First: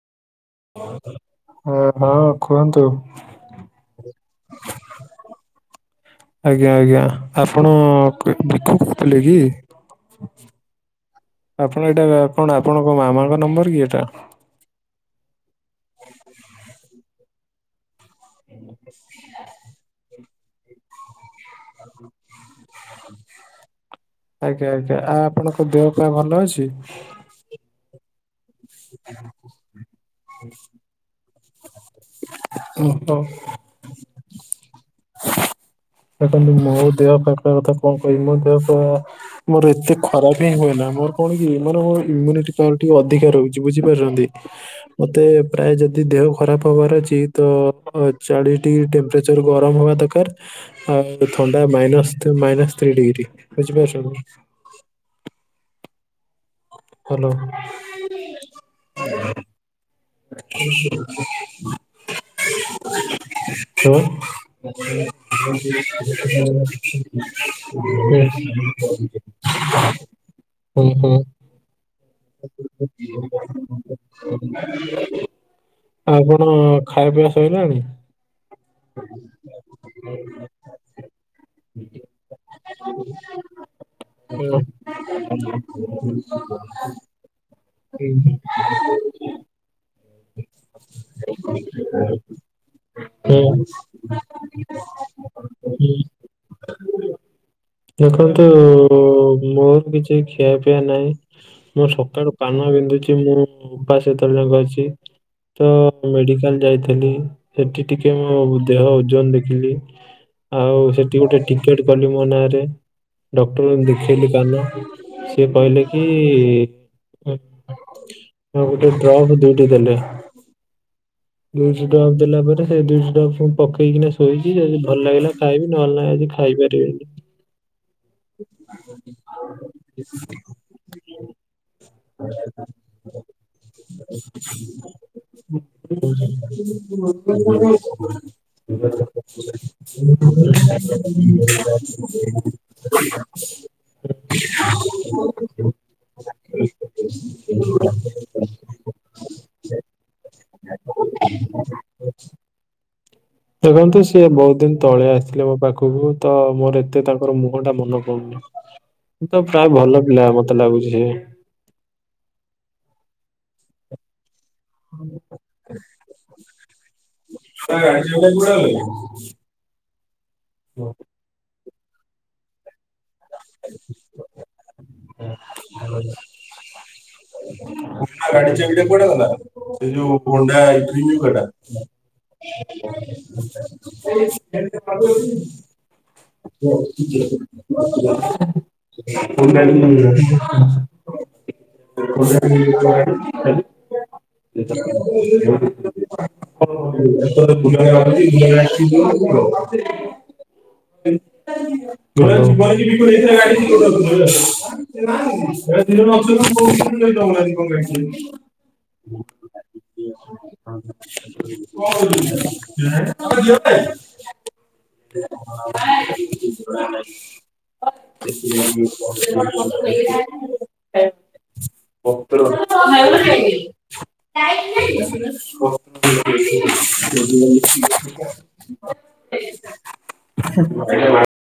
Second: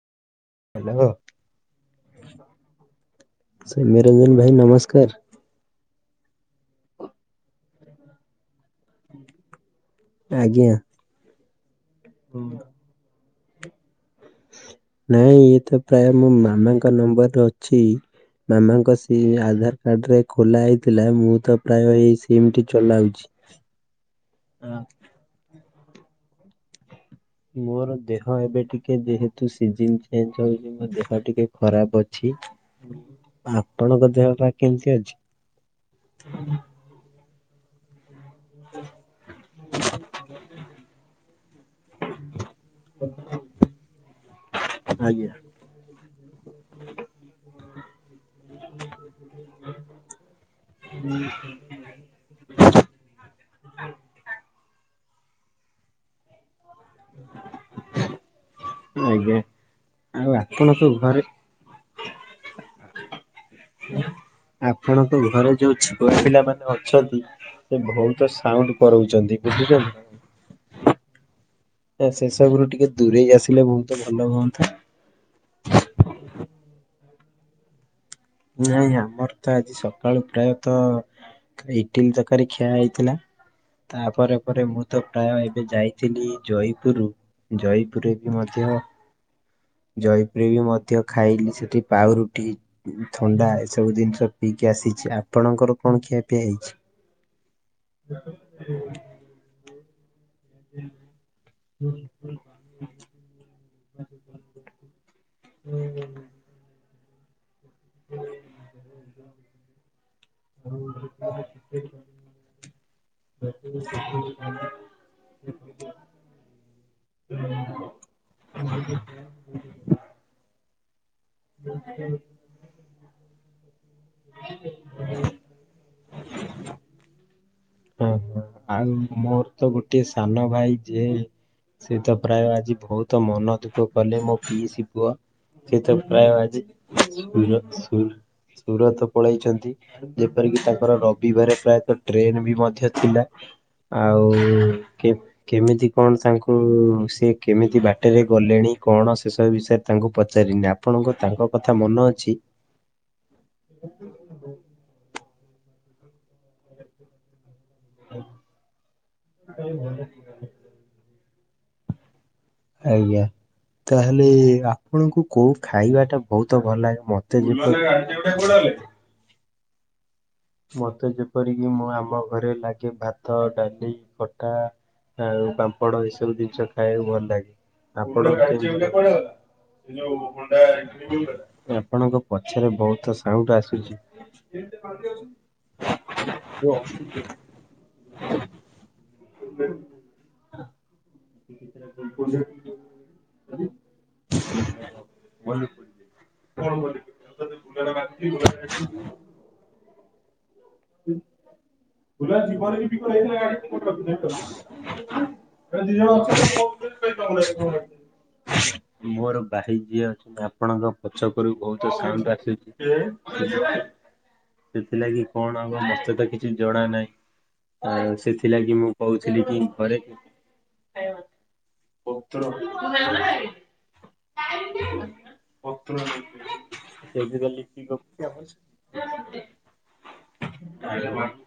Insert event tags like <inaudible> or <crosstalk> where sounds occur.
Hello. ହଁ ହଁ କୁହନ୍ତୁ। ସୌମ୍ୟରଞ୍ଜନ ଭାଇ ନମସ୍କାର। ଆଜ୍ଞା ଆଜ୍ଞା ଆପଣ କ ବିକୁ କହୁଥିଲେ କି? ଆଜ୍ଞା। ଆପଣ ଏଇଟା କଣ ଆପଣଙ୍କ ମାମାଙ୍କ ନମ୍ବର କି ଏଇଟା? ନାଇଁ ଇଏ ତ ପ୍ରାୟ ମୋ ମାମାଙ୍କ ନମ୍ବରରେ ଅଛି। ମାମାଙ୍କ ସି ଆଧାର କାର୍ଡ଼ରେ ଖୋଲା ହେଇଥିଲା। ମୁଁ ତ ପ୍ରାୟ ଏହି ସିମଟି ଚଲାଉଛି। ଆଜ୍ଞା ଆଜ୍ଞା ଆଉ ଆପଣଙ୍କ ଦେହ ପା ଭଲ ଅଛି? ମୋର ଦେହ ଏବେ ଟିକେ ଯେହେତୁ ସିଜିନ ଚେଞ୍ଜ ହଉଚି ମୋ ଦେହ ଟିକେ ଖରାପ ଅଛି। ଓହୋ ଆପଣଙ୍କ ଦେହ ପା କେମିତି ଅଛି? ଦେଖନ୍ତୁ ମୋ ଦେହ ପା କଥା କଣ କହିବି ମୋର ଦେହ ପା ମୋର ଏତେ ଖରାପ ହିଁ ହୁଏ ନା। ମୋର କଣ କି ମାନେ ମୋ ହ୍ୟୁମ୍ୟୁନିଟି ପାୱାର ଟା ଟିକେ ଅଧିକା ରହୁଚି ବୁଝିପାରୁଚନ୍ତି? ମୋତେ ଆଜ୍ଞା ପ୍ରାୟ ଯଦି ଦେହ ଖରାପ ହବାର ଅଛି ତ ଚାଳିଶ ଡିଗ୍ରୀ ଟେମ୍ପରେଚର ଗରମ ହବା ଦ ରକାର ଆଉ ଥଣ୍ଡା ମାଇନସ୍ ଥ ମାଇନସ ଥ୍ରୀ ଡିଗ୍ରୀ ବୁଝିପାରୁଚନ୍ତି? ଆଜ୍ଞା। ହାଲୋ। ଆଉ ଆପଣଙ୍କ ଘରେ <unintelligible> ଆପଣଙ୍କ ଘରେ ଯୋଉ ହ୍ୟାଲୋ ଛୁଆ ପିଲାମାନେ ହଁ। କରଉଚନ୍ତି ବୁଝିଚନ୍ତି? ଉଁ ହୁଁ। ତ ସେ ସବୁରୁ ଟିକେ ଦୂରେଇ ଆସିଲେ ବହୁତ ଭଲ ହୁଅନ୍ତା। <unintelligible> ଆପଣ ଖାଇବା ପିଇବା ଶଇଲାଣି? ନାଇଁ ଆଜ୍ଞା ମୋର ତ ଆଜି ସକାଳୁ ପ୍ରାୟତ ଏ ଇଟିଲି ତରକାରୀ ଖିଆ ହେଇଥିଲା। ତା ପରେ ହୁଁ ପରେ ମୁଁ ତ ପ୍ରାୟ ଏବେ ଯାଇଥିଲି ଜୟପୁର ଜୟପୁରରେ ବି ହୁଁ ମଧ୍ୟ ଜୟପୁରରେ ବି ମଧ୍ୟ ଖାଇଲି ସେଠି ପାଉଁରୁଟି ଥଣ୍ଡା ଏସବୁ ଜିନିଷ ପିଇକି ଆସିଚି ଆପଣଙ୍କର ହୁଁ କଣ ଖିଆ ପିଆ ହେଇଚି? ଦେଖନ୍ତୁ ଓ ମୋର କିଛି ଖିଆ ପିଆ ନାହିଁ। ମୋ ସକାଳୁ କାନ ବିନ୍ଧୁଚି ମୁଁ ଉପାସ ଏତ ବେଳ ଯାଙ୍କେ ଅଛି। ତ ମେଡିକାଲ ଯାଇଥିଲି ସେଠି ଟିକେ ମୋ ଦେହ ଓଜନ ଦେଖିଲି। ଆଉ ସେଠି ଗୋଟେ ଟିକେଟ କଲି ମୋ ନାଁ ରେ ଡକ୍ଟରଙ୍କୁ ଦେଖେଇଲି କାନ। ସିଏ କହିଲେ କି ମୋର ଗୋଟେ ଡ୍ରଫ୍ ଦଉ ଦେଇ ଦେଲେ। ଦୁଇଟି ଡ୍ରପ୍ ଦେଲା ପରେ ସେ ଦୁଇଟି ଡ୍ରପ୍ ସେମ ପକେଇକିନା ଶୋଇଚି। ଯଦି ଭଲ ଲାଗିଲା ଖାଇବି ନହେଲେ ନାଇଁ ଆଜି ଖା ଖାଇ ପାରିବିନି। ହଁ ହଁ ଆଉ ମୋର ତ ଗୋଟେ ସାନ ଭାଇ ଯିଏ ସେ ତ ପ୍ରାୟ ଆଜି ବହୁତ ମନ ଦୁଃଖ କଲେ। ମୋ ପିଇସି ପୁଅ ସେ ତ ପ୍ରାୟ ଆଜି ସୁର ସୁର ସୁରତ ପଳାଇଚନ୍ତି ଯେପରିକି ତାଙ୍କର ରବିବାର ପ୍ରାୟତଃ ଟ୍ରେନ ବି ମଧ୍ୟ ଥିଲା। ଆଉ କେ-କେମିତି କଣ ତାଙ୍କୁ ସେ କେମିତି ବାଟରେ ଗଲେଣି କଣ ସେସବୁ ବିଷୟରେ ତାଙ୍କୁ ପଚାରିନି। ଆପଣଙ୍କ ତାଙ୍କ କଥା ମନେ ଅଛି? ଦେଖନ୍ତୁ ସିଏ ବହୁତ ଦିନ ତଳେ ଆସିଥିଲେ ମୋ ପାଖକୁ ତ ମୋର ଏତେ ତାଙ୍କର ମୁହଁ ଟା ମନ ପଡୁନି। ତ ପ୍ରାୟ ଭଲ ପିଲା ମତେ ଲାଗୁଚି ଯେ? ଆଜ୍ଞା ତାହେଲେ ଆ ଆପଣଙ୍କୁ କୋଉ ଖାଇବା ଟା ବହୁତ ଭଲ ଲାଗେ। ମତେ ତା ଗାଡି ଚାବିଟା କୁଆଡେ ଯେପରି ଗଲା? ମତେ ଯେପରିକି ମୁଁ ଆମ ଘରେ ଲାଗେ ଭାତ ଡାଲି ଖଟା ଆଉ ପାମ୍ପଡ଼ ଏସବୁ <unintelligible> ଜିନିଷ ଖାଇବାକୁ ଭଲ ଲାଗେ ସେ ଆପଣଙ୍କୁ କେମିତି ଯଉ ହୋଣ୍ଡା ଇିମ ଆପଣଙ୍କ ପଛରେ କଟା ବହୁତ ସାଉଣ୍ଡ ଆସୁଛି। ଏଇଟା ପାଳୁଚନ୍ତି? <inaudible> <inaudible> <unintelligible> ସାଇଟି <inaudible> ଦେଶରେ <inaudible> ବୁଲା ଜୀବନରେ ବି କଣ କୋ ହେଇଥିଲା ଗାଡି ମୁଁ <inaudible> ତମେ ଦିଜଣ ଆଛ ମୁ କମ୍ପ୍ଲିଟ କରିପାରୁନାହିଁ କଣ ପାଇଁ? ମୋର ବାହିଯ୍ୟ ଅଛନ୍ତି ଆପଣଙ୍କ ପଛକରୁ ବହୁତ ସାଉଣ୍ଡ ଆସୁଚି। ସେଥିଲାଗି କଣ ହବ ମୋତେ ତ କିଛି ଜଣା ନାଇ। ସେଥିଲାଗି ଘରେ <unintelligible> <inaudible> <unintelligible> ପତ୍ର <inaudible> ପତ୍ର ସେବି <inaudible> ଗଲି କି ଗପୁଛି ଆପଣ ଆରେ <inaudible> ବାପ